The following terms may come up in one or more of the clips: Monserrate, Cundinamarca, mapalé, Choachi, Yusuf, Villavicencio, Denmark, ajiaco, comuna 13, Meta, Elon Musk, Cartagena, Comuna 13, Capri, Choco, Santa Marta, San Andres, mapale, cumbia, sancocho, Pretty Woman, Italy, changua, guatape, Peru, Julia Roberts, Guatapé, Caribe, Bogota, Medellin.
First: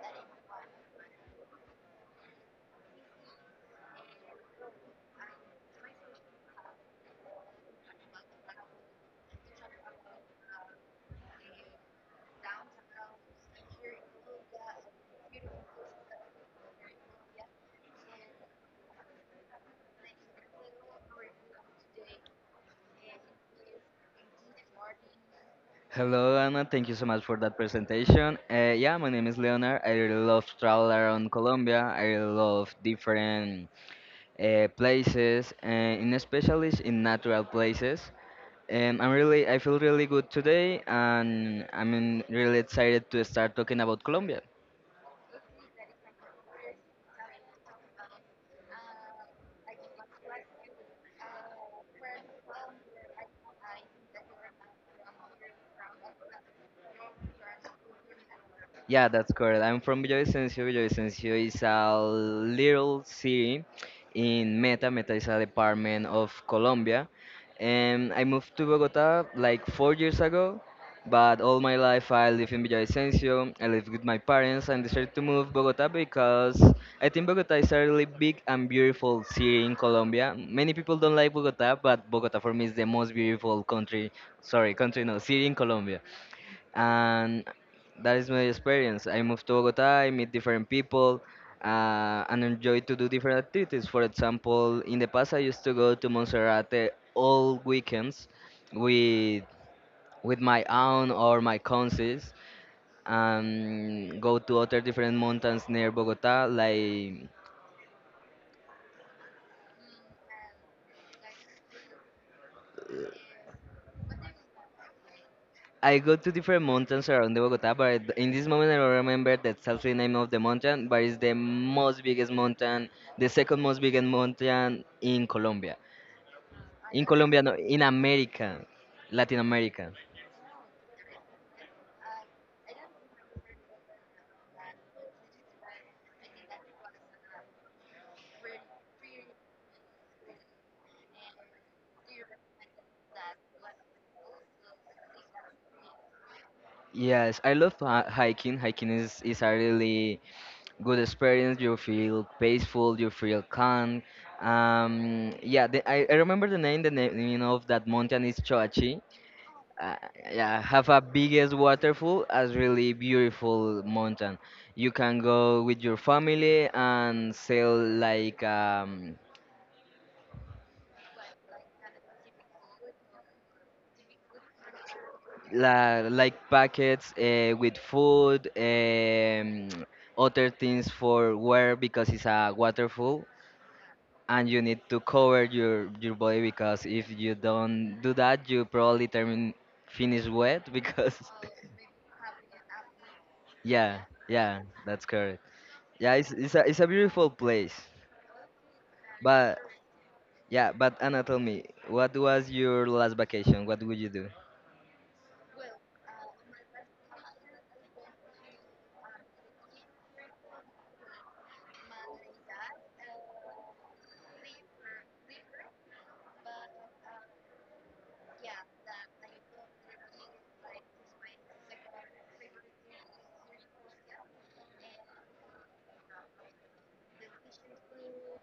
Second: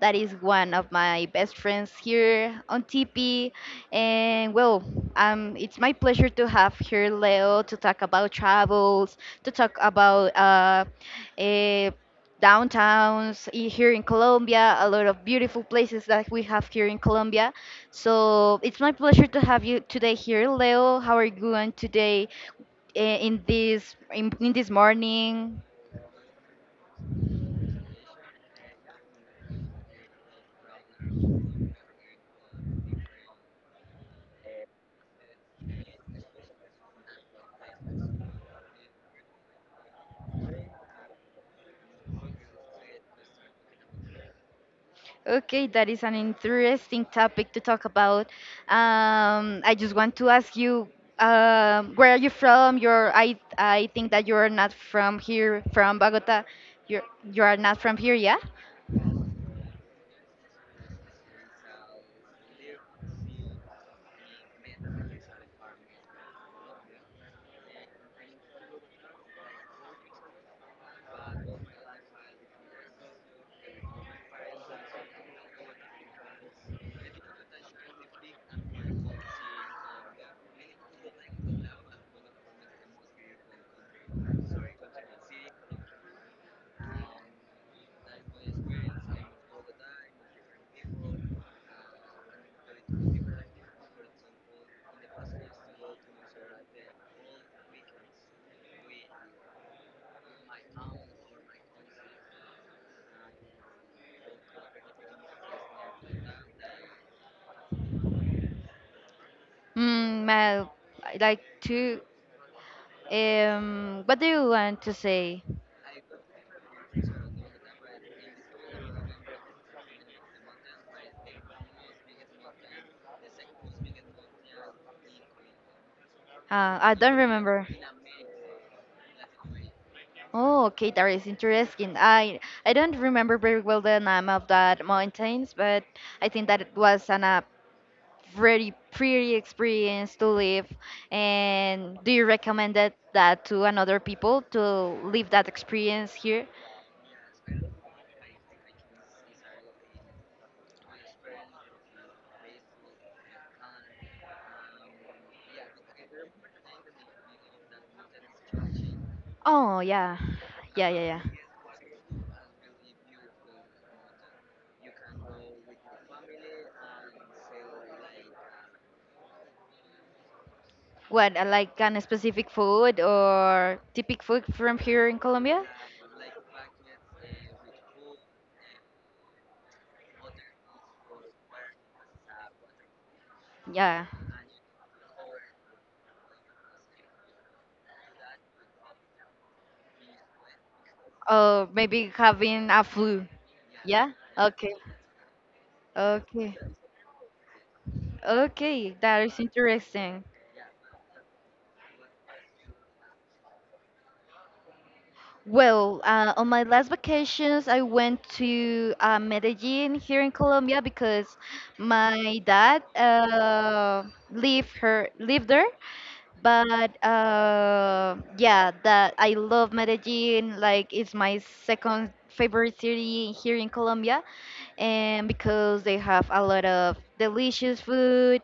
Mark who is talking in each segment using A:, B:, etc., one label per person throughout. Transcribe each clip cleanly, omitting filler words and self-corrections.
A: that is one of my best friends here on TP. And well, it's my pleasure to have here Leo to talk about travels, to talk about eh, here in Colombia, a lot of beautiful places that we have here in Colombia. So it's my pleasure to have you today here, Leo. How are you going today? In this morning.
B: Hello, Anna. Thank you so much for that presentation. Yeah, my name is Leonard. I really love travel around Colombia. I really love different places, in especially in natural places. I feel really good today, and I'm really excited to start talking about Colombia.
A: Okay, that is an interesting topic to talk about. I just want to ask you, where are you from? You're I think that you are not from here, from Bogota. You you are not from here, yeah?
B: Yeah, that's correct. I'm from Villavicencio. Villavicencio is a little city in Meta. Meta is a department of Colombia. And I moved to Bogota like 4 years ago, but all my life I live in Villavicencio. I live with my parents and decided to move Bogota because I think Bogota is a really big and beautiful city in Colombia. Many people don't like Bogota, but Bogota for me is the most beautiful country, sorry, country no, city in Colombia and that is my experience. I moved to Bogota, I meet different people, and enjoy to do different activities. For example, in the past, I used to go to Monserrate all weekends with with my aunt or my cousins, and go to other different mountains near Bogota, like.
A: I I like to. What do you want to say?
B: I go to different mountains around the Bogota, but in this moment I don't remember the exact name of the mountain, but it's the most biggest mountain, the second most biggest mountain in Colombia.
A: I
B: In
A: don't
B: Colombia, no,
A: remember.
B: in America, Latin America.
A: Oh, okay, that is interesting. I don't remember very well the name of that mountains, but I think that it was an a very pretty experience to live. And do you recommend that to another people to live that experience here?
B: Yes, I love hiking. Is a really good experience. You feel peaceful, you feel calm. I remember the name. The name of that mountain is Choachi.
A: Oh
B: Uh,
A: yeah,
B: yeah,
A: yeah,
B: have a
A: yeah, yeah.
B: biggest waterfall as really beautiful mountain. You can go with your family and sail like
A: What like an specific food or typical food from here in Colombia?
B: like packets with food, other things for wear because it's a waterfall,
A: Yeah.
B: and you need to cover your body because if you don't do that, you probably termin finish wet because
A: Oh, maybe having a flu.
B: yeah,
A: Yeah.
B: yeah,
A: Okay.
B: that's correct. Yeah, it's it's
A: Okay.
B: a it's a beautiful place,
A: Okay. That is
B: but
A: interesting.
B: yeah, but Anna, tell me, what was your last vacation? What would you do?
A: Well, on my last vacations, I went to Medellin here in Colombia because my dad lived there. But yeah, that I love Medellin. Like, it's my second favorite city here in Colombia, and because they have a lot of delicious food,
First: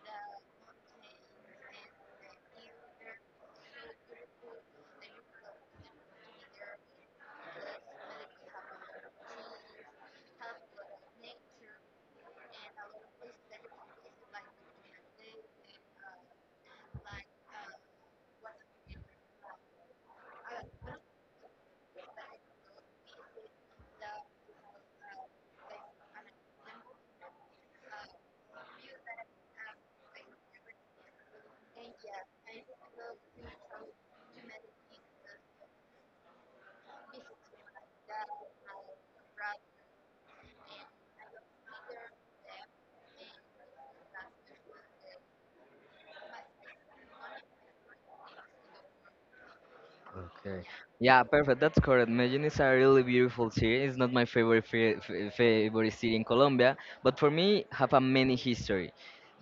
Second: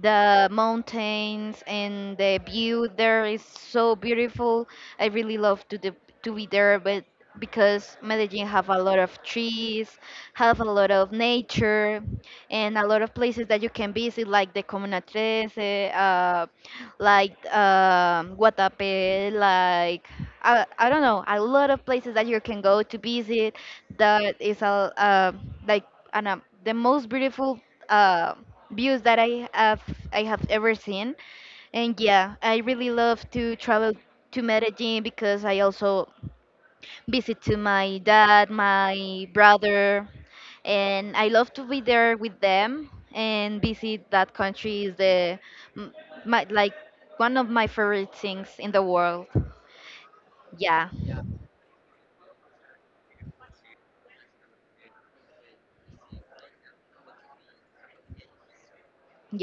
A: the mountains and the view there is so beautiful. I really love to be there, but because Medellin have a lot of trees, have a lot of nature and a lot of places that you can visit, like the comuna 13 like Guatape, like I don't know, a lot of places that you can go to visit that is a like an, uh, the most beautiful uh, views that I have ever seen. And yeah, I really love to travel to Medellin because I also visit to my dad, my brother, and I love to be there with them, and visit that country is m- my like one of my favorite things in the world.
B: Okay.
A: Yeah,
B: Yeah, perfect. That's correct. Medellin is a really beautiful city. It's not my favorite city in Colombia, but for me, have a many history.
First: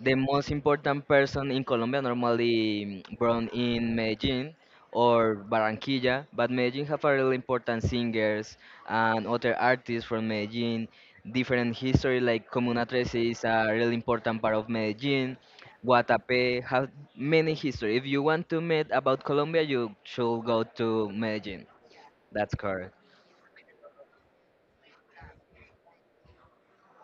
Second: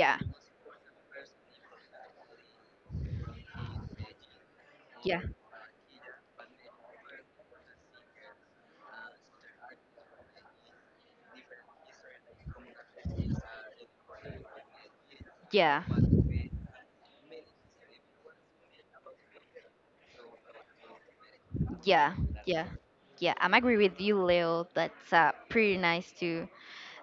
B: The most important person in Colombia normally born in Medellin
A: yeah,
B: or Barranquilla, but Medellin have a really important singers and other artists from Medellin. Different history like Comuna 13 is a really important part of Medellin.
A: yeah.
B: Guatapé has many history. If you want to meet about Colombia, you should go to Medellin.
A: Yeah,
B: That's
A: yeah,
B: correct.
A: yeah. I'm agree with you, Leo. That's pretty nice to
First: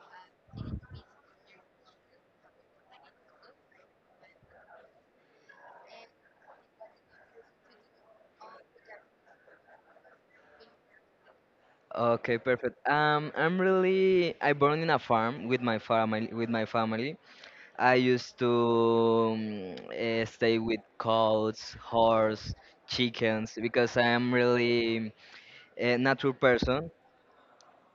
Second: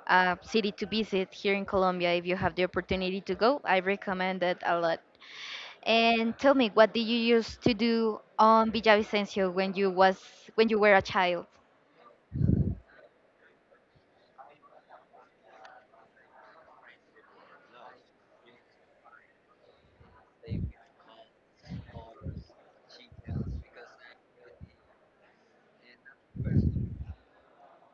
A: city to visit here in Colombia. If you have the opportunity to go, I recommend it a lot. And tell me, what did you used to do on Villavicencio when you was when you were a child?
B: Okay, perfect. I born in a farm with my family. With my family, I used to stay with cows, horse, chickens because I am really a nature person.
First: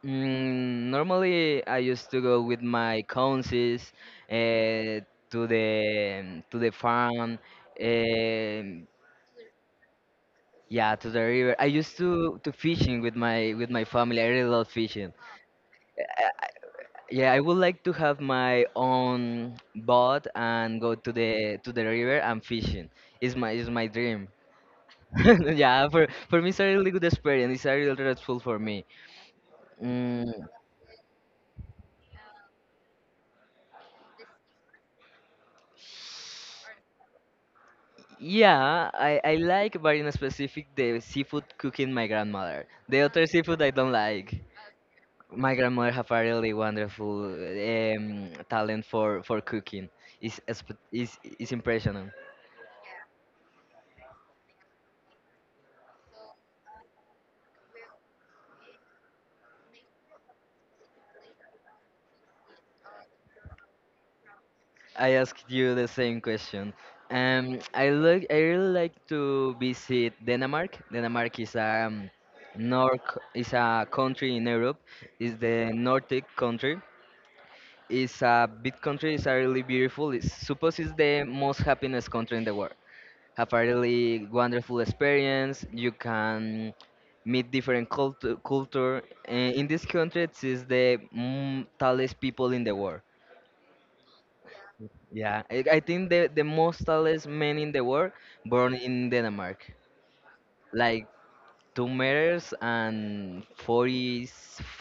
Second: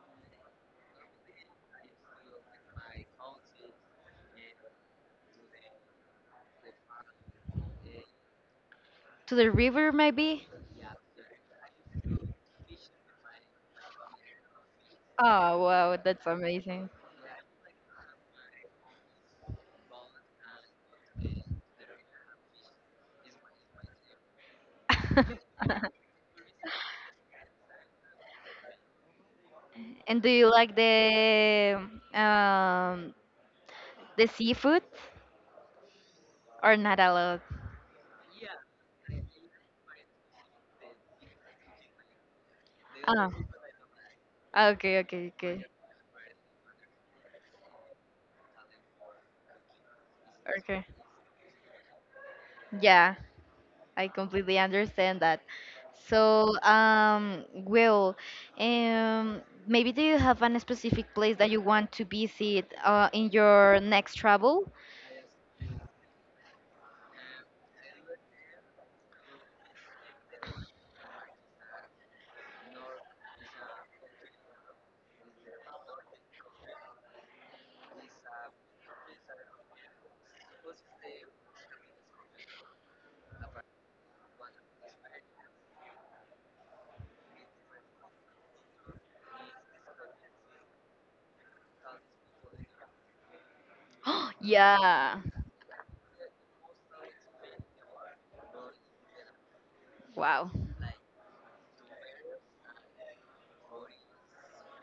B: Mm, normally, I used to go with my cousins uh, to the farm, um
A: To the river, maybe?
B: yeah, to the river. I used to fishing with my family. I really love fishing.
A: Oh wow,
B: Uh,
A: that's amazing.
B: Yeah, I would like to have my own boat and go to the river and fishing. Is my dream. Yeah, for me it's a really good experience. It's a real restful for me.
A: And
B: Mm,
A: do you like um, the seafood or not a lot?
B: I like, but in specific, the seafood cooking my grandmother. The other
A: Oh,
B: seafood I don't like.
A: okay, okay,
B: My
A: okay,
B: grandmother have a really wonderful talent for cooking. It's, it's,
A: okay.
B: it's impressionant.
A: Yeah, I completely understand that. So, Will, maybe do you have an specific place that you want to visit in your next travel?
B: I asked you the same question. I really like to visit Denmark. Denmark is a North, is a country in Europe. It's the Nordic country It's a big country. It's a really beautiful. It's suppose it's the most happiness country in the world. Have a really wonderful experience. You can meet different culture. And in this country, it is the tallest people in the world.
A: Yeah.
B: I think the most tallest men in the world born in Denmark,
A: Wow.
B: like 2 meters and forty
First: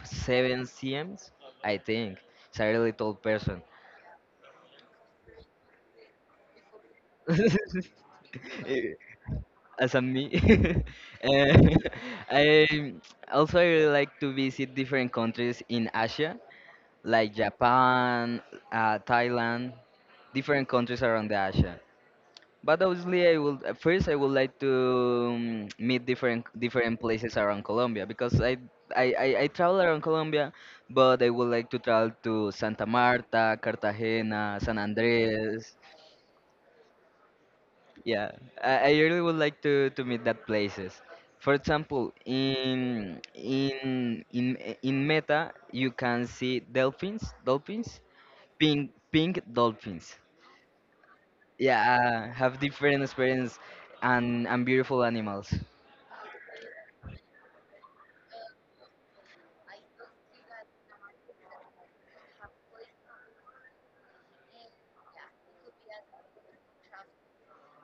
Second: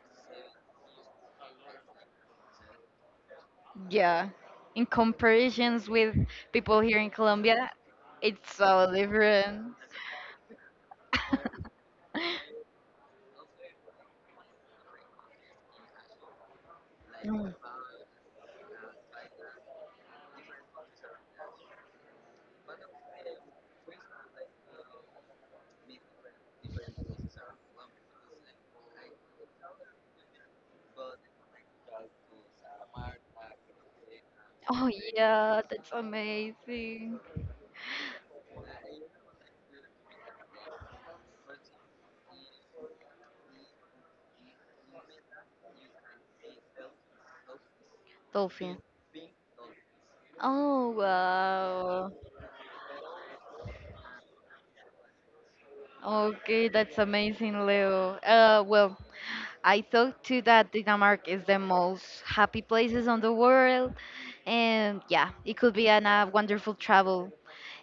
B: seven cms. I think it's a really tall person.
A: Yeah. In comparisons with people here in Colombia, it's so different.
B: as a me. Eh, I also I really like to visit different countries in Asia, like
A: Mm.
B: Japan, Thailand, different countries around the Asia. But obviously, I will at first I would like to meet different places around Colombia because I. I travel around Colombia, but I would like to travel to Santa Marta, Cartagena, San
A: Oh yeah,
B: Andres,
A: that's amazing.
B: Yeah, I really would like to meet that places. For example, in Meta, you can see dolphins,
A: Dolphin.
B: pink dolphins.
A: Oh
B: Yeah,
A: wow.
B: have different experience and beautiful animals.
A: Okay, that's amazing, Leo. Well, I thought too that Denmark is the most happy places on the world, and yeah, it could be an, a wonderful travel.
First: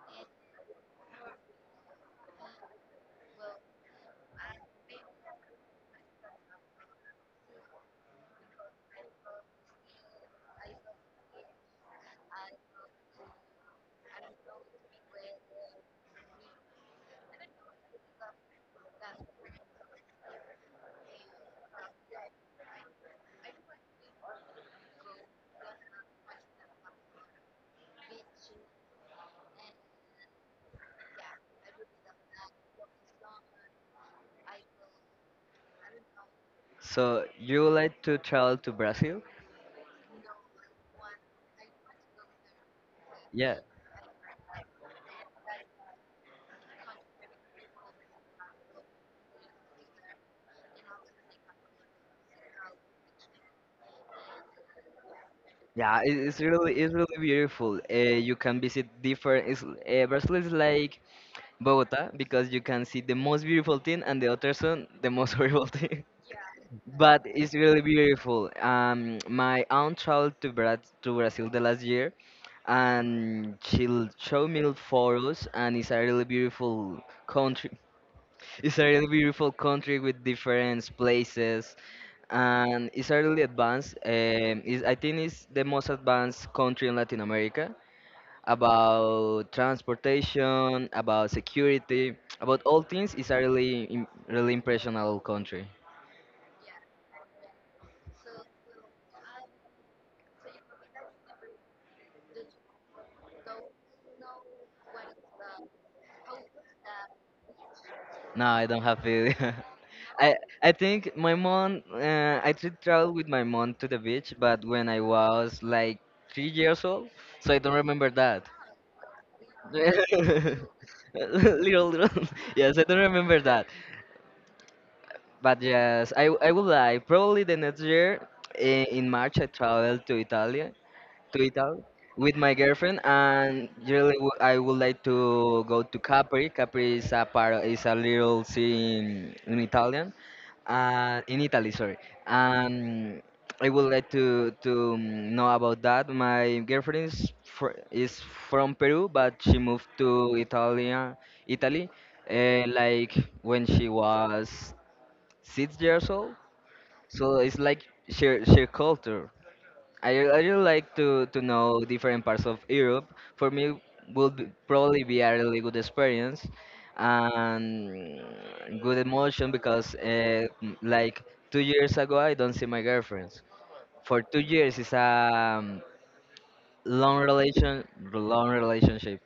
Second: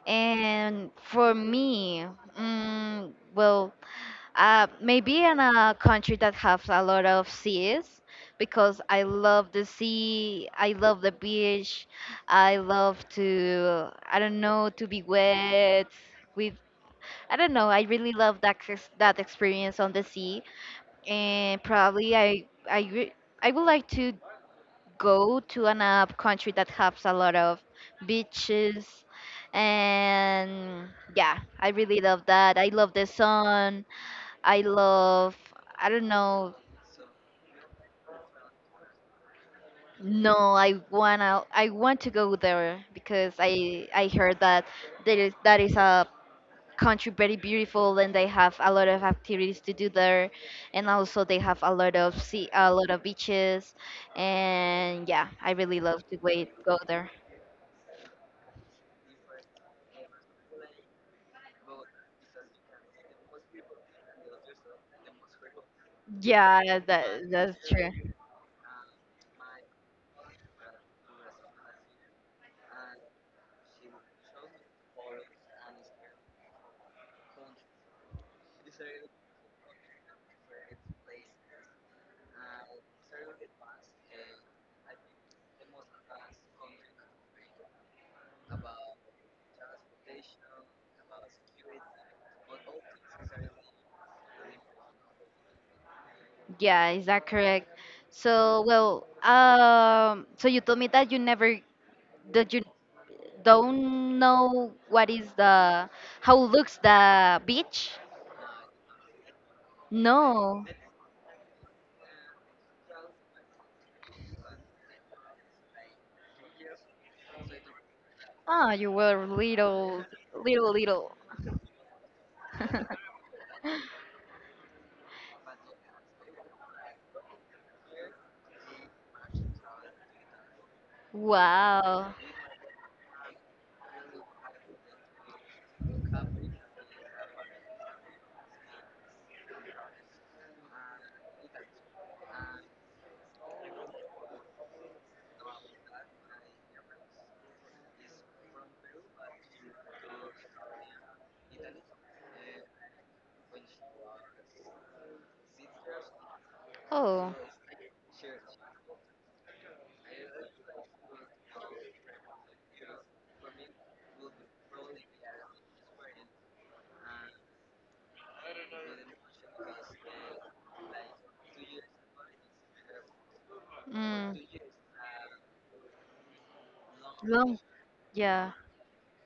A: And for me, mm, well, maybe in a country that has a lot of seas, because I love the sea, I love the beach, I love to, I don't know, to be wet with, I don't know, I really love that that experience on the sea, and probably I would like to go to an country that has a lot of beaches, and yeah, I really love that. I love the sun. I love. I don't know.
B: So you would like to travel to Brazil?
A: No, I wanna. I want to go there because
B: Yeah,
A: I heard that there is that is a country very beautiful and they have a lot of activities to do there, and also they have a lot of sea, a lot of beaches, and yeah, I really love to wait go
B: it's
A: there.
B: really beautiful. You can visit different. Brazil is like Bogota because you can see the most beautiful thing and the other one the most horrible thing.
A: Yeah, that
B: But it's
A: that's
B: really
A: true.
B: beautiful. My aunt to Brazil the last year, and showed me photos, and it's a really beautiful country. It's a really beautiful country with different places, and it's a really advanced. I think it's the most advanced country in Latin America about transportation, about security, about all things. It's a really, im- really impressionable country.
A: Yeah, is that correct? So, well, so you told me that you never that you don't know what is the how looks the beach?
B: No, I don't have it. I
A: No.
B: I think my mom. I did travel with my mom to the beach, but when I was like 3 years old, so I don't remember that.
A: Ah, you were little, little, little.
B: little little. Yes, I don't remember that. But yes, I will lie. Probably the next year in March I traveled to Italy
A: Wow.
B: with my girlfriend, and really I would like to go to Capri. Is a little city in Italy, sorry. Um, I would like to know about that. My girlfriend is fr is from Peru, but she moved to Italia, Italy, like when she was 6 years old.
A: Oh.
B: So it's like share culture. I really like to know different parts of Europe. For me, would be, probably be a really good experience and good emotion because like 2 years ago I don't see my girlfriends. For
A: Mm.
B: 2 years is a long
A: Long.
B: long
A: Yeah.
B: relationship.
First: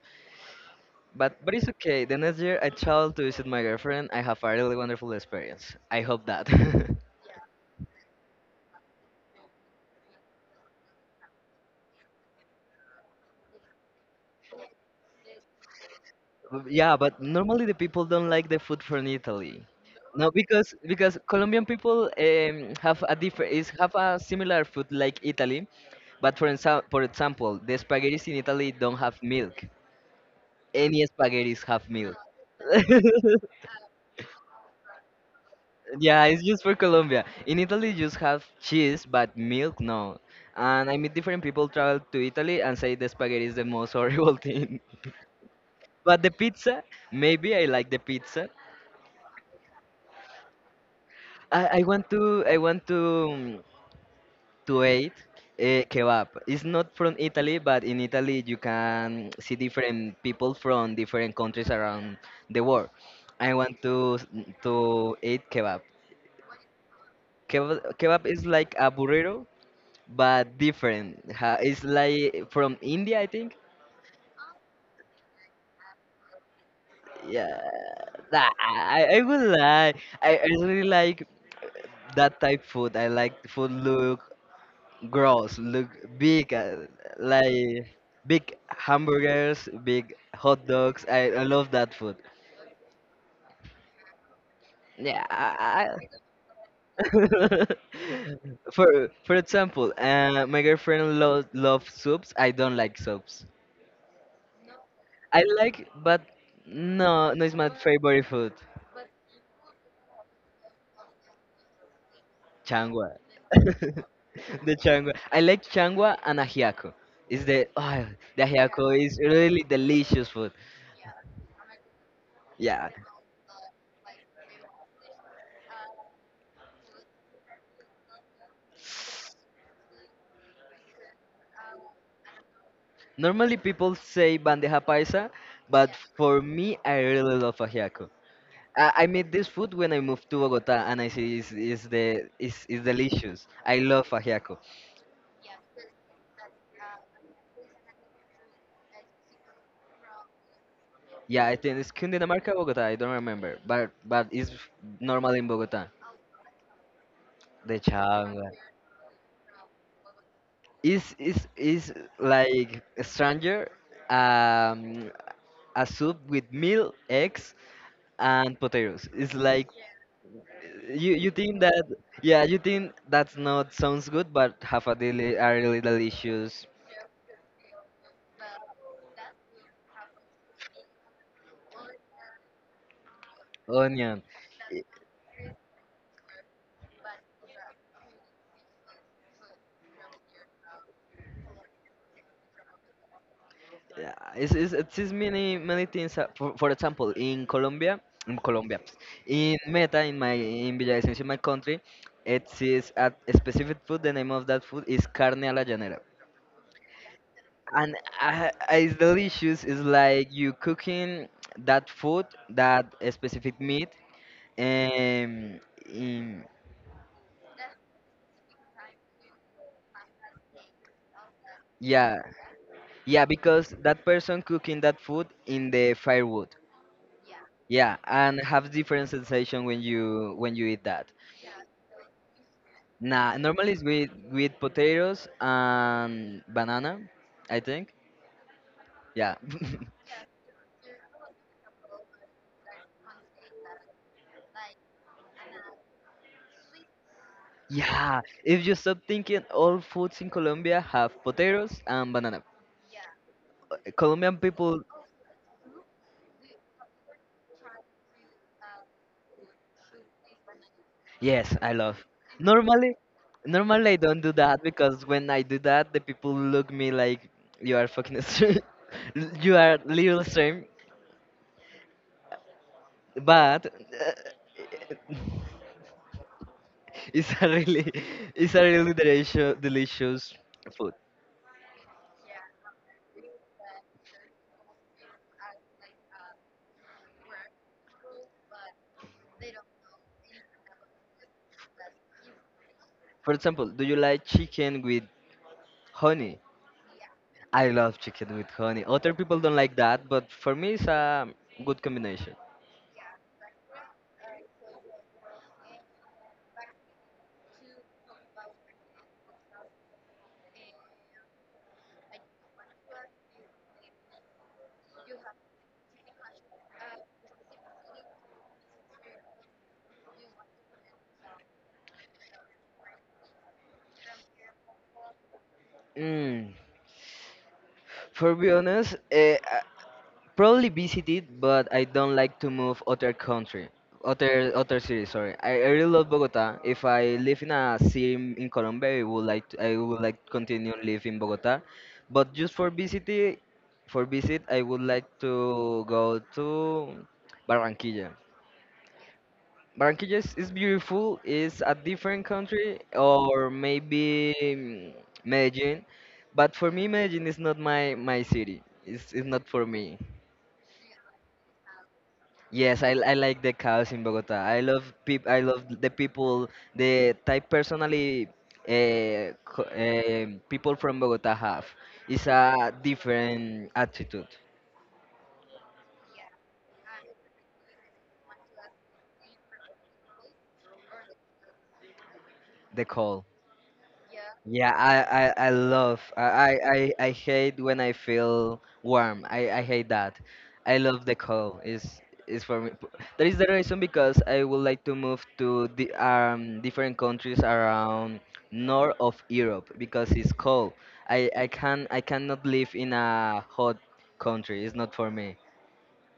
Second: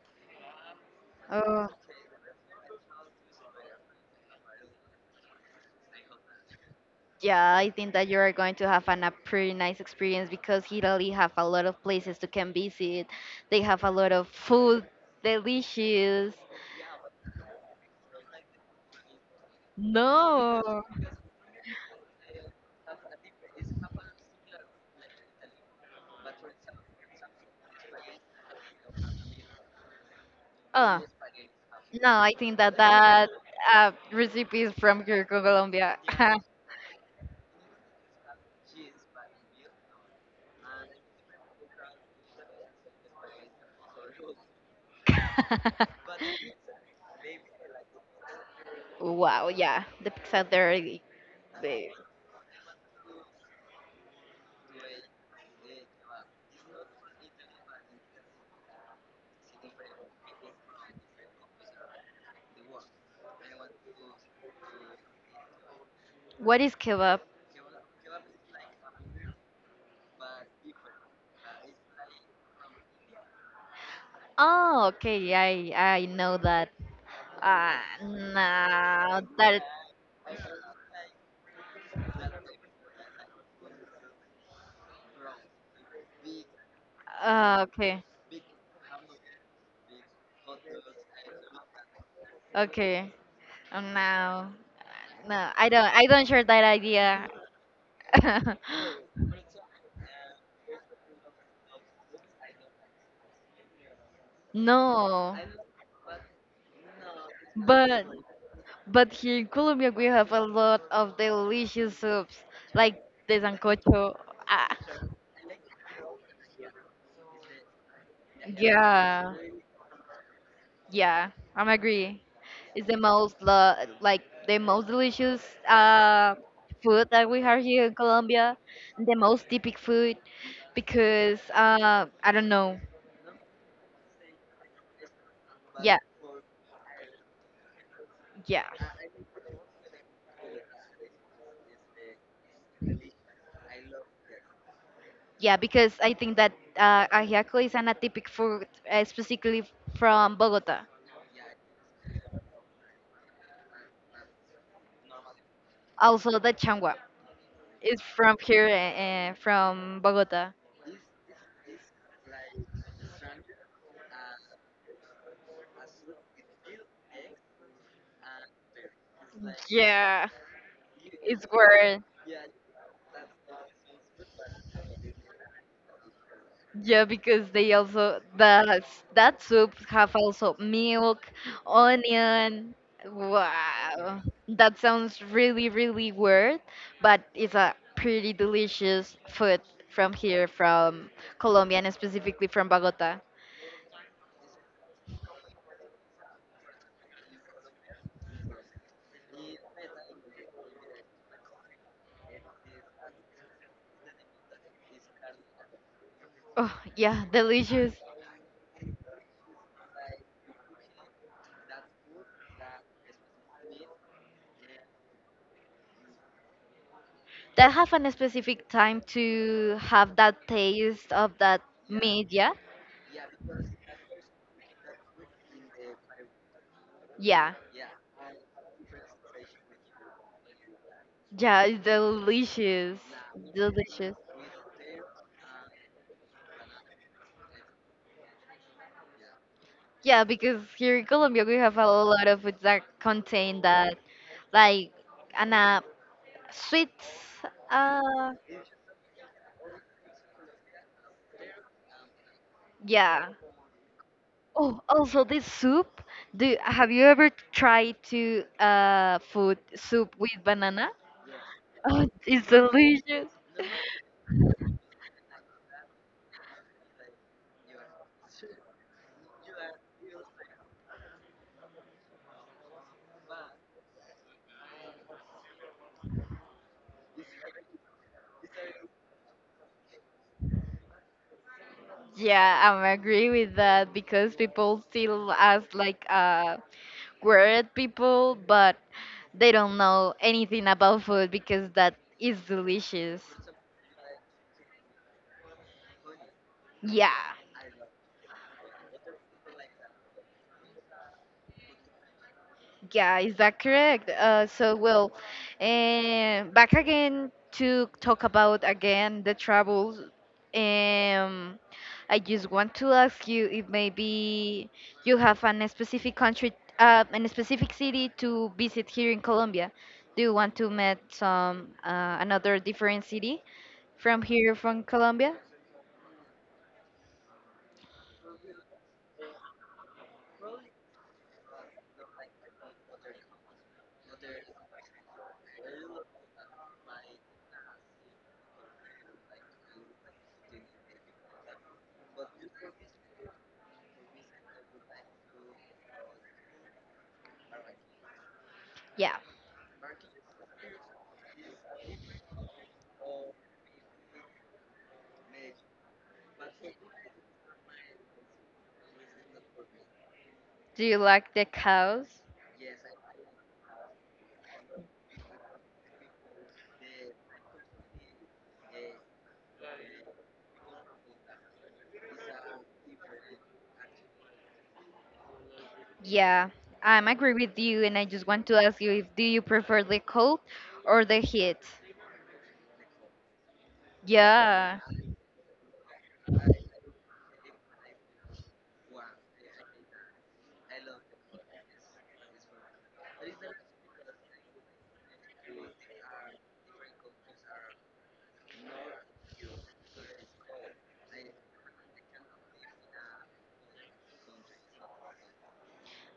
B: But
A: Oh.
B: it's okay. The next year I travel to visit my girlfriend. I have a really wonderful experience. I hope that.
A: Yeah, I think that you are going to have an, a pretty nice experience because Italy have a lot of places to can visit. They have a lot of food, delicious.
B: Yeah, but normally the people don't like the food from Italy. No,
A: No.
B: because Colombian people have a different is have a similar food like Italy, but for example, the spaghettis in Italy don't have milk.
A: Ah.
B: Any spaghettis have
A: No,
B: milk.
A: I think that that uh, recipe is from here, Colombia.
B: Yeah, it's just for Colombia. In Italy, you just have cheese, but milk, no. And I meet different people travel to Italy and say the spaghetti is the most horrible thing. But the pizza, maybe I like the pizza,
A: Wow, yeah, the pizza there. I-
B: I want to eat kebab. It's not from Italy, but in Italy you can see different people from different countries around the world. I want to s- to eat kebab.
A: What is kebab?
B: Kebab is like a burrito, but different. It's like from India, I think.
A: Oh, okay, I know that.
B: Yeah,
A: Ah,
B: that, I
A: no,
B: would
A: that.
B: like. I really like that type food. I like food look. Gross look big like
A: Okay,
B: big hamburgers big hot dogs I love that food
A: okay. Oh, no,
B: yeah
A: no, I don't share that idea.
B: for example my girlfriend loves soups I don't like soups
A: No,
B: I like but no it's my
A: but
B: favorite food
A: But here in Colombia, we have a lot of delicious soups, like
B: changua
A: the sancocho. Ah,
B: the changua I like changua and ajiaco is the oh, the ajiaco is
A: yeah,
B: really delicious food
A: yeah, I'm agree. It's
B: yeah
A: like the most delicious uh, food that we have here in Colombia, the most typic food because I don't know.
B: Normally people say bandeja paisa, but
A: Yeah,
B: for me, I really love ajiaco.
A: yeah,
B: I made this food when I moved to Bogota, and I see it's the it's delicious. I love ajiaco.
A: yeah, because I think that ajiaco is an atypic food, specifically from Bogota.
B: Yeah, I think it's Cundinamarca, Bogota. I don't remember, but it's normal in Bogota.
A: Also the changua.
B: The
A: It's from
B: changua
A: here, from Bogota.
B: is like a stranger, um, a soup with meal, eggs, and potatoes. It's like
A: Yeah,
B: You
A: it's
B: think that
A: weird.
B: yeah you think that's not sounds good but have a deli are little issues
A: Yeah, because they also that that soup have also milk, onion. Wow,
B: onion. I-
A: that sounds really really weird, but it's a pretty delicious food from here, from Colombia and specifically from Bogota.
B: Yeah, it's many many things. For example, in Colombia, in Meta, in Villavicencio, my country, it is a specific food. The name of that food is carne a la llanera,
A: Oh yeah, delicious.
B: and uh, it's delicious. It's like you cooking that food, that specific meat, um, in
A: That have a specific time to have that taste of that
B: yeah
A: media.
B: Yeah, because that person cooking that food in the firewood.
A: Yeah? Yeah.
B: Yeah, and have different sensation when you eat that.
A: Yeah, it's delicious.
B: Nah, normally it's with
A: Delicious.
B: potatoes and banana, I think. Yeah.
A: Yeah, because here in Colombia we have a lot of foods that contain that, like, and sweets.
B: Yeah,
A: Uh,
B: if you stop thinking all foods in Colombia have potatoes and banana.
A: yeah.
B: Colombian
A: Oh,
B: people,
A: also this soup. Do have you ever tried to food soup with banana?
B: yes, I love.
A: Oh, it's
B: Normally,
A: delicious.
B: normally I don't do that because when I do that, the people look me like you are fucking strange. You are little strange. But it's a really it's a really delicious food.
A: Yeah, I agree with that because people still ask like weird people, but they don't know anything about food because that is delicious.
B: For example, do you like chicken with honey?
A: Yeah.
B: I love chicken with honey. Other people don't like that, but for me it's a good combination.
A: Yeah, is that correct? So, well, back again to talk about again the travels. Um, I just want to ask you if maybe you have an specific country, an specific city to visit here in Colombia. Do you want to meet some another different city from here from Colombia?
B: Mm. For be honest, probably visited, but I don't like to move other country, other city. Sorry, I really love Bogota. If I live in a city in Colombia, I would like to continue live in Bogota, but just for visit, I would like to go to Barranquilla.
A: Yeah.
B: Barranquilla is beautiful. It's a different country, or maybe Medellin, but for me, Medellin is not my city. It's not for me.
A: Do you like the cows?
B: Yes, I like the chaos in Bogota. I love the people. The type personally, people from Bogota have is a different attitude.
A: Yeah, I'm agree with you, and I just want to ask you if do you prefer the cold or the heat?
B: They call. Yeah,
A: Yeah.
B: I hate when I feel warm. I hate that. I love the cold. Is for me. That is the reason because I would like to move to the different countries around north of Europe because it's cold. I cannot live in a hot country. It's not for me.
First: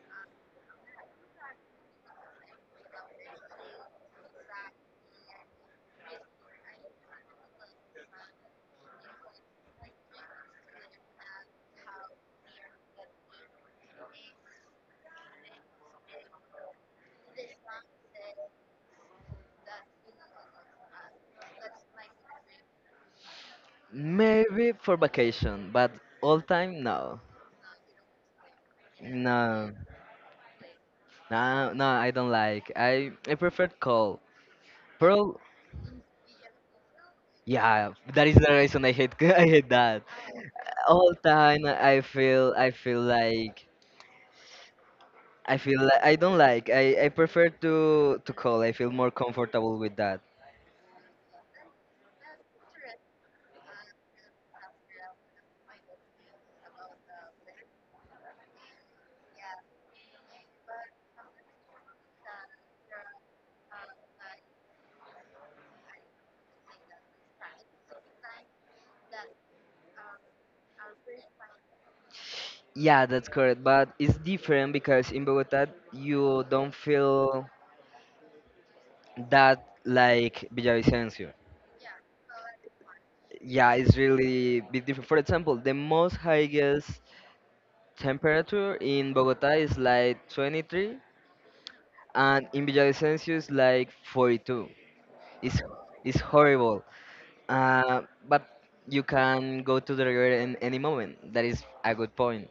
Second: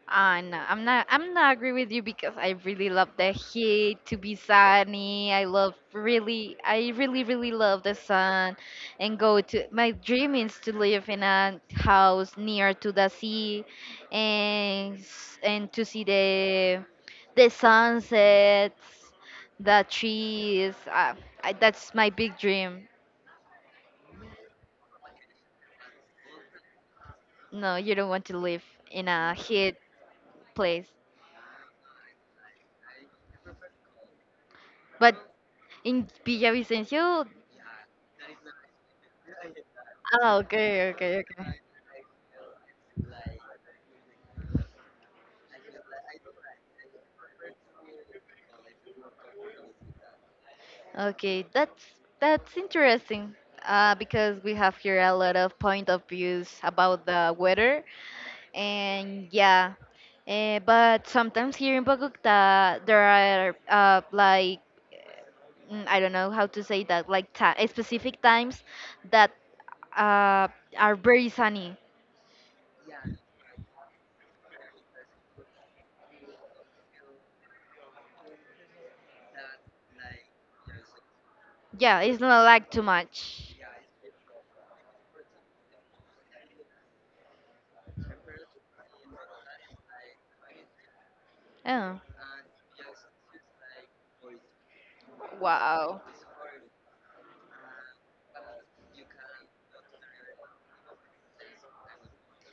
A: No, I'm not agree with you because I really love the heat to be sunny. I really, really love the sun, and go to my dream is to live in a house near to the sea, and and to see the sunsets, the trees. That's my big dream.
B: Maybe for vacation, but all time no.
A: No, you don't want to live in a
B: No.
A: heat place,
B: No, no, I don't like. I prefer cold.
A: but
B: Pearl.
A: in Villavicencio.
B: Yeah, that is the reason I hate I hate that.
A: Ah, okay,
B: All
A: okay, okay.
B: time I feel like I don't like I prefer to call. I feel more comfortable with that.
A: Okay, that's interesting because we have here a lot of point of views about the weather, and yeah, but sometimes here in Bogota there are like I don't know how to say that, like ta specific times that uh, are very sunny.
B: Yeah, that's correct. But it's different because in Bogota you don't feel that like Villavicencio.
A: Yeah, it's not like too much.
B: Yeah, it's really bit different. For example, the most highest temperature in Bogota is like 23,
A: Oh.
B: and in Villavicencio is like 42. It's
A: Wow.
B: it's horrible. Uh, but you can go to the river in any moment. That is a good point.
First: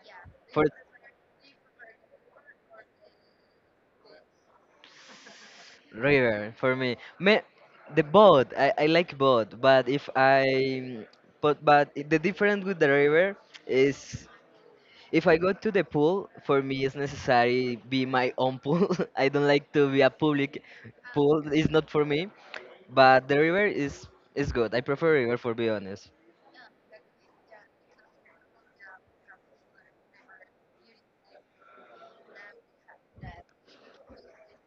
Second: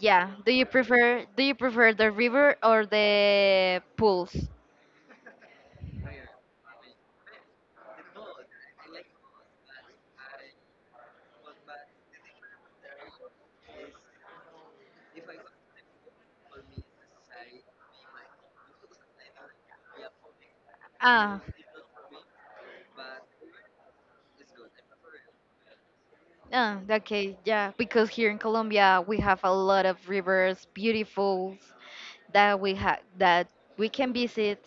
A: Yeah.
B: For
A: Do you prefer the river or the pools?
B: river, for me, me the boat. I like boat, but if I but the difference with the river is, if I go to the pool, for me it's necessary be my own pool. I don't like to be a public
A: Ah,
B: pool. It's not for me. But the river is good. I prefer river, for be honest.
A: ah, okay, yeah. Because here in Colombia we have a lot of rivers, beautiful that we have that we can visit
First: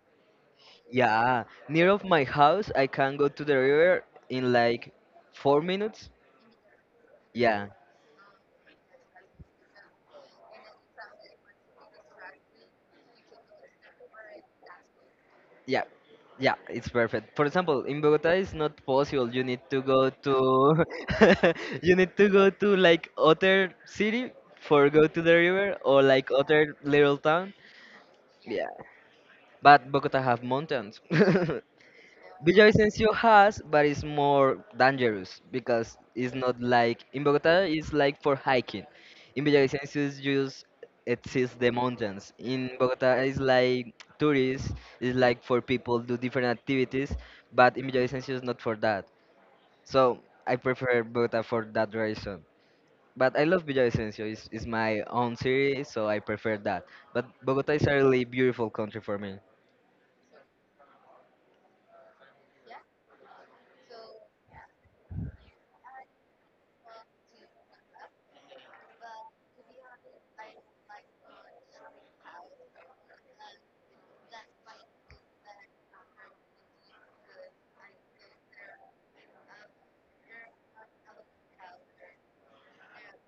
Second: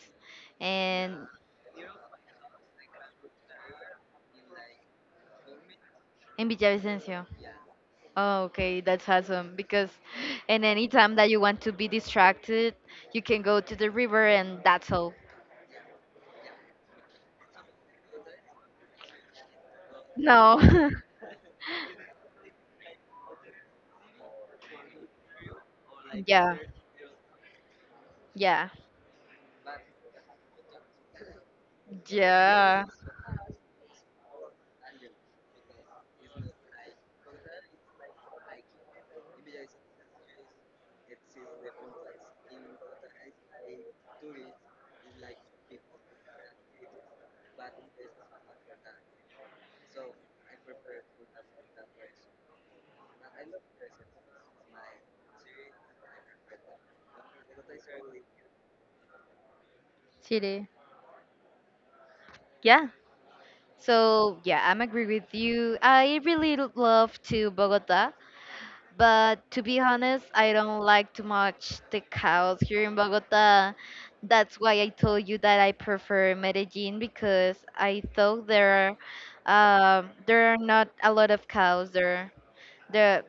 A: and
B: Yeah, near of my house, I can go to the river in like 4 minutes.
A: in Villavicencio.
B: Yeah,
A: Oh, okay, that's awesome because and any time that you want to be distracted, you can go to the river and that's all.
B: yeah, yeah, it's perfect. For example, in Bogota, it's not possible. You need to go to,
A: No.
B: you need to go to like other city for go to the river or like
A: Yeah.
B: other little town. Yeah,
A: Yeah.
B: but Bogota have mountains.
A: Yeah.
B: Villavicencio has, but it's more dangerous because it's not like in Bogota. It's like for hiking. In Villavicencio, it's just it sees the mountains. In Bogota, it's like tourists. It's like for people do different activities, but in Villavicencio, it's not for that. So I prefer Bogota for that reason. But I love Villavicencio. It's my own city, so I prefer that. But Bogota is a really beautiful country for me.
A: Chile. Yeah. So yeah, I'm agree with you. I love to Bogota. But to be honest, I don't like too much the cows here in Bogota. That's why I told you that I prefer Medellin because I thought there are not a lot of cows there. The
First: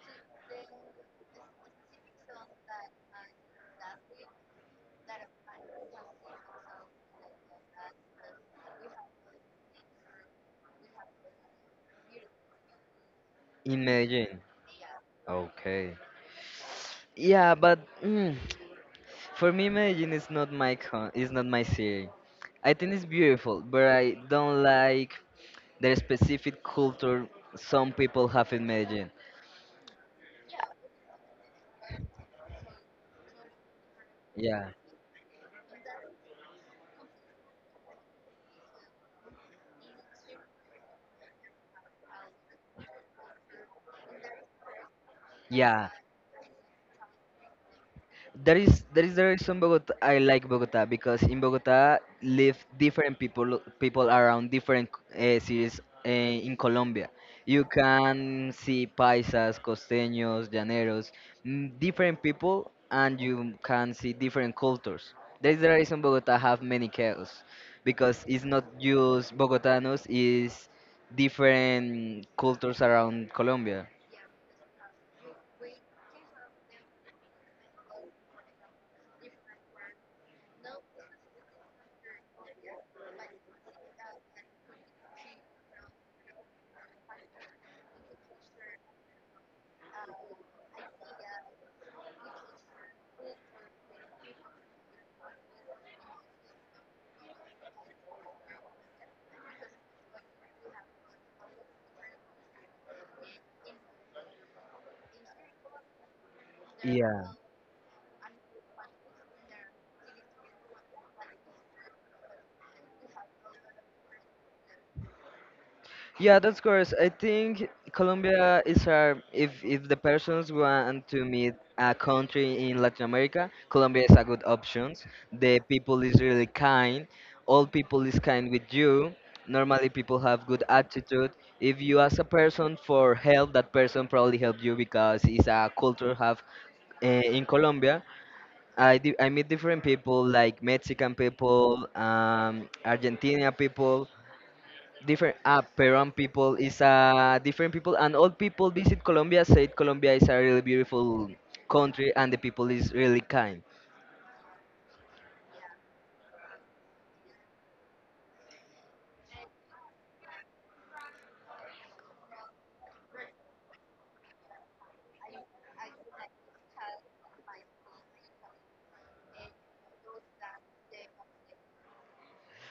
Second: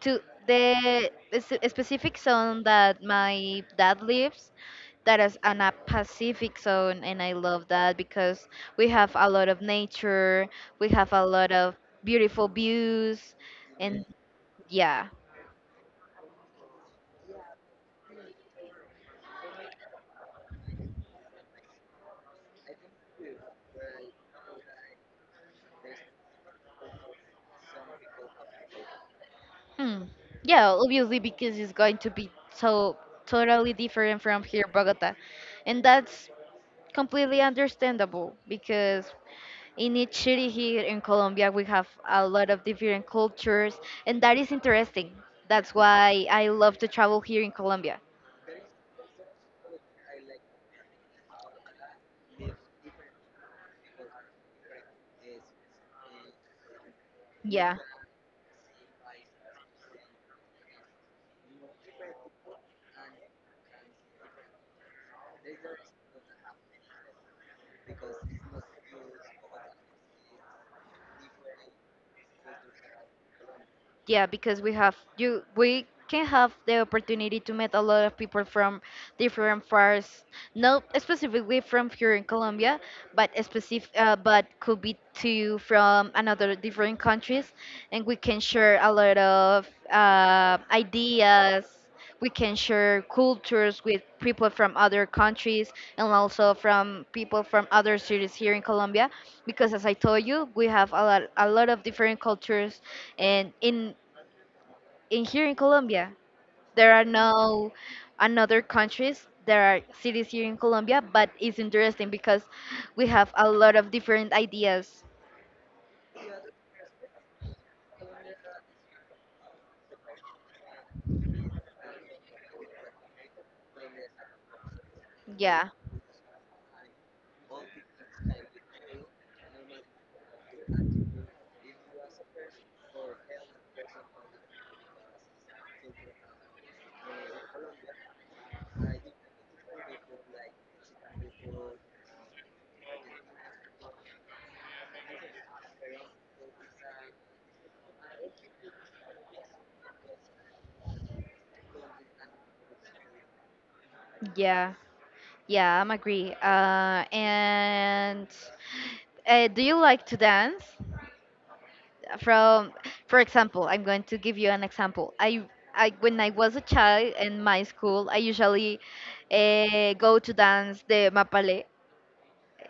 A: to the specific zone that my dad lives, that is an a Pacific zone, and I love that because we have a lot of nature, we have a lot of beautiful views,
B: In
A: and
B: Medellin,
A: yeah.
B: okay. Yeah, but for me, Medellin is not my con- is not my city. I think it's beautiful, but I don't like the specific culture some people have in Medellin.
A: Hmm. Yeah, obviously because it's going to be so totally different from here,
B: Yeah,
A: Bogota, and that's completely understandable because in each city here in Colombia we have a lot of different cultures, and that is interesting. That's
B: yeah.
A: why I love to travel here in Colombia.
B: That is the reason Bogota I like Bogota because in Bogota live different people around different cities in Colombia. You
A: Yeah.
B: can see paisas, costeños, llaneros, different people, and you can see different cultures. That is the reason Bogota have many chaos because it's not just Bogotanos, it's different cultures around Colombia.
A: Yeah, because we can have the opportunity to meet a lot of people from different parts, not specifically from here in Colombia, but specific but could be too from another different countries, and we can share a lot of ideas. We can share cultures with people from other countries and also from people from other cities here in Colombia, because as I told you, we have a lot of different cultures and in here in Colombia. There are no another countries. There are cities here in Colombia, but it's interesting because we have a lot of different ideas.
B: Yeah, that's course. I think Colombia is our, if the persons want to meet a country in Latin America, Colombia is a good option. The
A: Yeah,
B: people is really kind. All people is kind with you. Normally people have good attitude. If you ask a person for help, that person probably help you because it's a culture have in Colombia. I meet different people like Mexican people, Argentina people, different Peruvian people is different people, and all people visit Colombia said Colombia is a really beautiful country and the people is really kind.
A: yeah, yeah. I'm agree. And do you like to dance? From for example I'm going to give you an example I, when I was a child in my school, I usually go to dance the mapale.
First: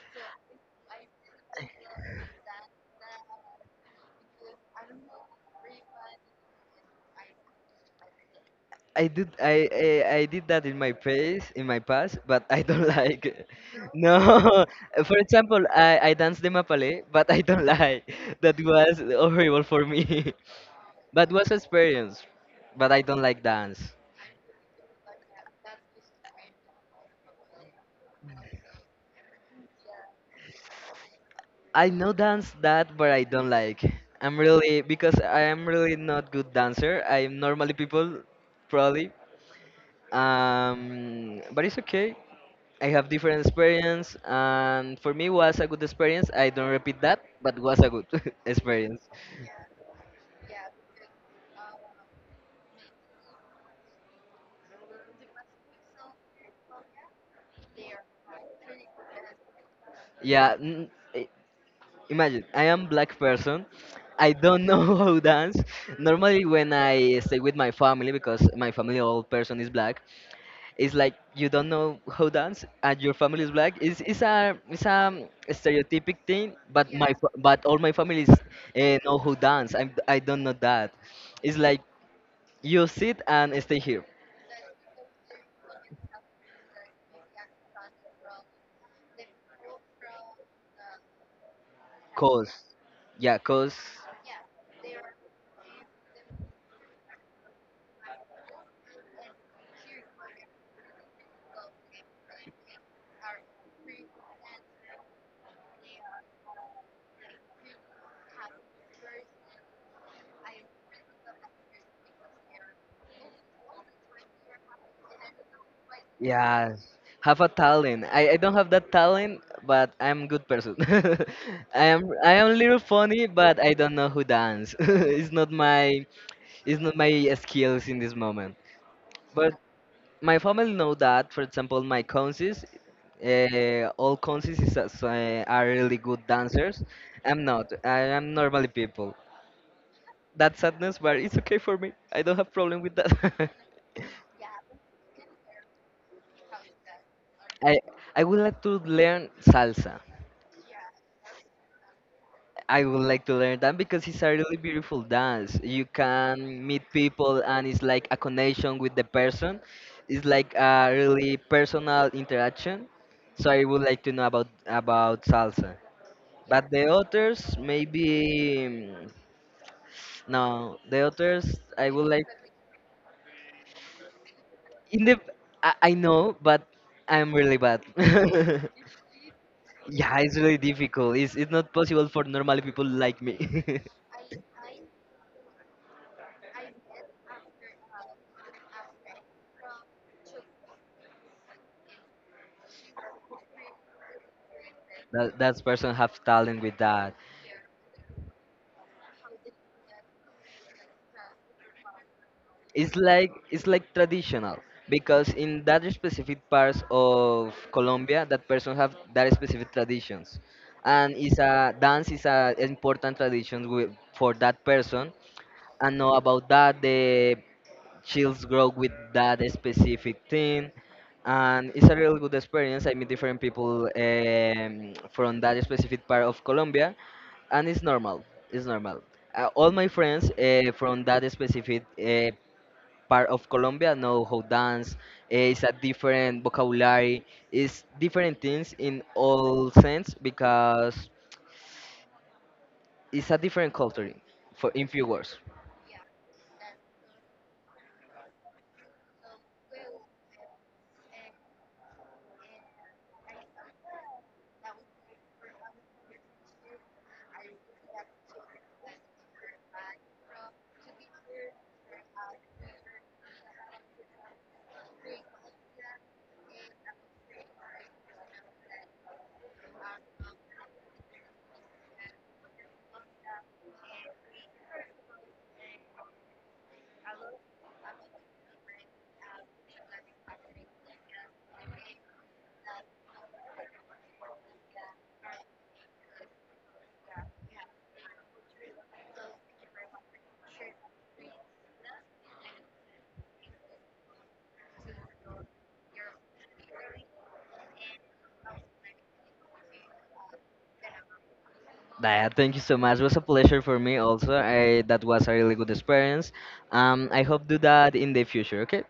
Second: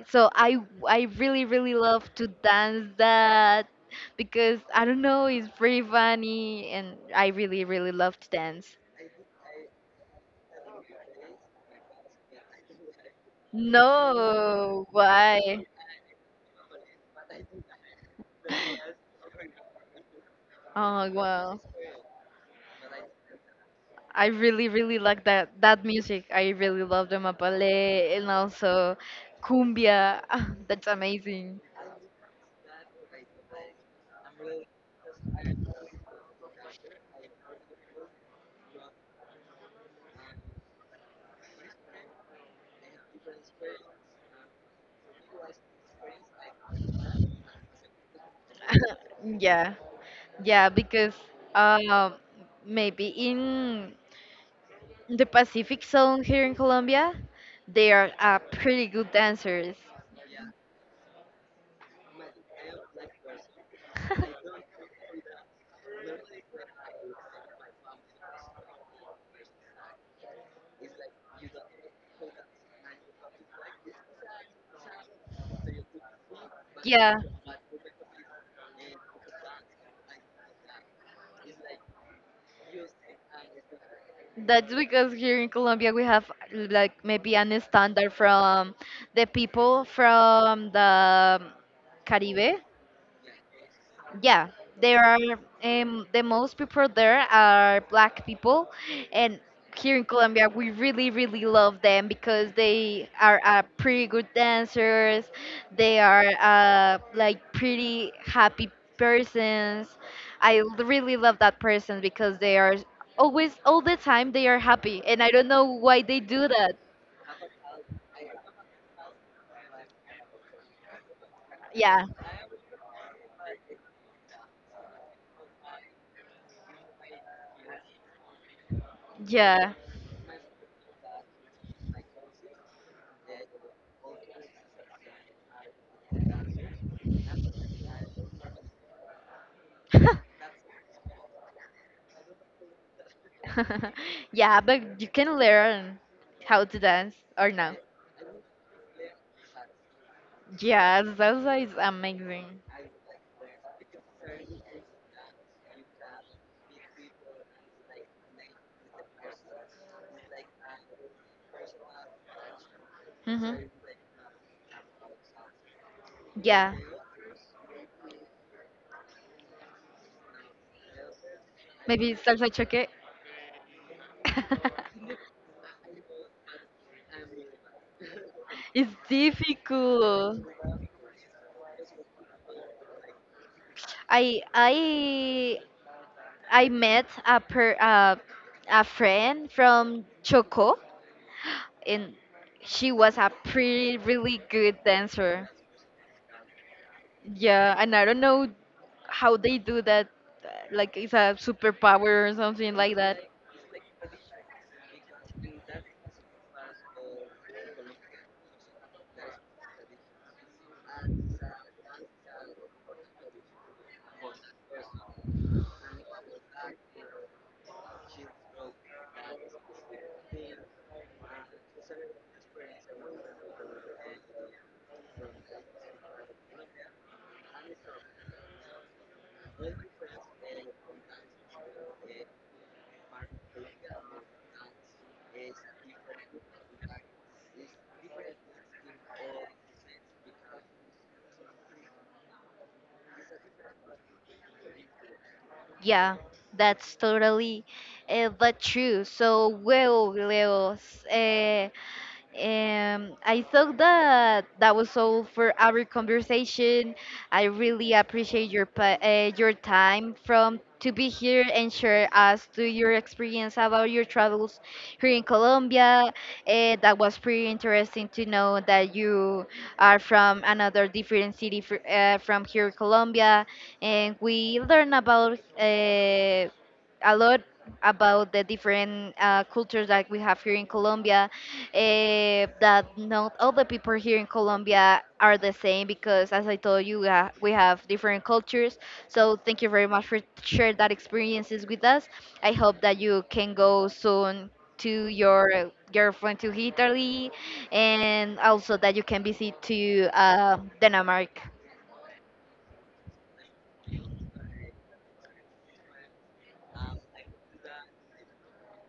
A: So I really, really love to dance that because I don't know, it's pretty funny and I really, really love to dance.
B: I did that in my past in my past, but I don't like it. No.
A: No,
B: For example,
A: why?
B: I danced the mapale but I don't like. That was horrible for me.
A: Oh,
B: But was
A: wow.
B: experience, but I don't like dance.
A: I really, really like that that music. I really love the mapalé and also cumbia. That's amazing.
B: I know dance that, but I don't like. I'm really because I am really not good dancer. I'm normally people, probably. But it's okay. I have different experience, and for me was a good experience. I don't repeat that, but was a good experience.
A: Yeah, yeah, because um, maybe in the Pacific zone here in Colombia, they are pretty good dancers.
B: Yeah, imagine I am black person. I don't know how dance. Normally, when I stay with my family because my family all person is black, it's like you don't know how dance and your family is black, it's a stereotypic thing, but
A: Yeah.
B: but all my family is know how dance. I do not know that. It's like you sit and stay here.
A: That's because here in Colombia we have like maybe an standard from the people from the
B: Cause,
A: Caribe.
B: yeah, cause,
A: Yeah, there are the most people there are black people, and here in Colombia we really really love them because they are pretty good dancers. They are like pretty happy persons. I really love that person because they are always all the time they are happy, and I don't know why they do that.
B: yeah, have a talent. I don't have that talent, but I'm good person.
A: Yeah,
B: I am a little funny, but I don't know who dance. It's not my, it's not my skills in this moment. But
A: yeah.
B: my family know that. For example, my cousins, all cousins are really good dancers. I'm not, I am normally people, that sadness, but it's okay for me. I don't have problem with that.
A: Yeah, but you can learn how to dance or
B: i
A: no.
B: I would like to learn salsa.
A: Yeah, salsa is amazing.
B: I would like to learn that because it's a really beautiful dance. You can meet people, and it's like a connection with the person. It's like a really personal interaction. So
A: Hmm.
B: I would like to know about salsa. But
A: Yeah,
B: the others, maybe mm, no. The others, I would
A: maybe
B: like.
A: salsa choque.
B: In the, I know, but I'm really bad.
A: It's
B: Yeah, it's
A: difficult.
B: really difficult. It's not possible for normal people like me.
A: I I I met a per a friend from Choco, and she was a pretty really good
B: That
A: dancer.
B: that person have talent with that.
A: Yeah, and I don't know how they do that. Like it's a superpower or something
B: It's
A: like that.
B: like, it's like traditional because in that specific parts of Colombia, that person have that specific traditions, and it's a dance, is a important tradition for that person and know about that. The chills grow with that specific thing, and it's a real good experience. I meet different people from that specific part of Colombia, and it's normal. It's normal. All my friends from that specific part of Colombia know how dance. Is a different vocabulary. It's different things in all sense because it's a different culture. For in few words.
A: Yeah, that's totally but true. So, well, Leos, I thought that that was all for our conversation. I really appreciate your time from to be here and share us to your experience about your travels here in Colombia. That was pretty interesting to know that you are from another different city from here, Colombia, and we learn about uh, a lot about the different cultures that we have here in Colombia that not all the people here in Colombia are the same because, as I told you, we have different cultures. So thank you very much for sharing that experiences with us. I hope that you can go soon to your girlfriend to Italy, and also that you can visit to Denmark.
B: Daya, thank you so much. It was a pleasure for me also. That was a really good experience. I hope do that in the future. Okay.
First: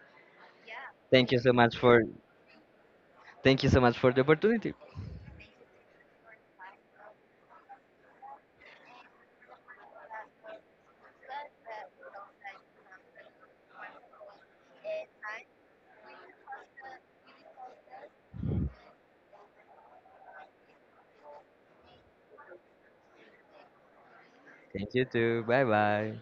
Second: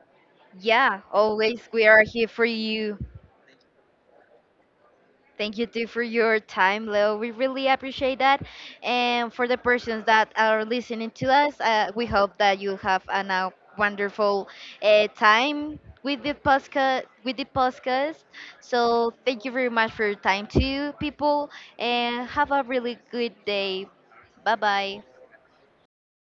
A: Yeah,
B: Thank you so
A: always
B: much
A: we
B: for
A: are here for you.
B: thank you so much for the opportunity.
A: Thank you too for your time, Leo. We really appreciate that. And for the persons that are listening to us, we hope that you have an, a wonderful time With the podcast. So thank you very much for your time, too, people, and have a really good day. Bye
B: Thank
A: bye.
B: you too. Bye bye.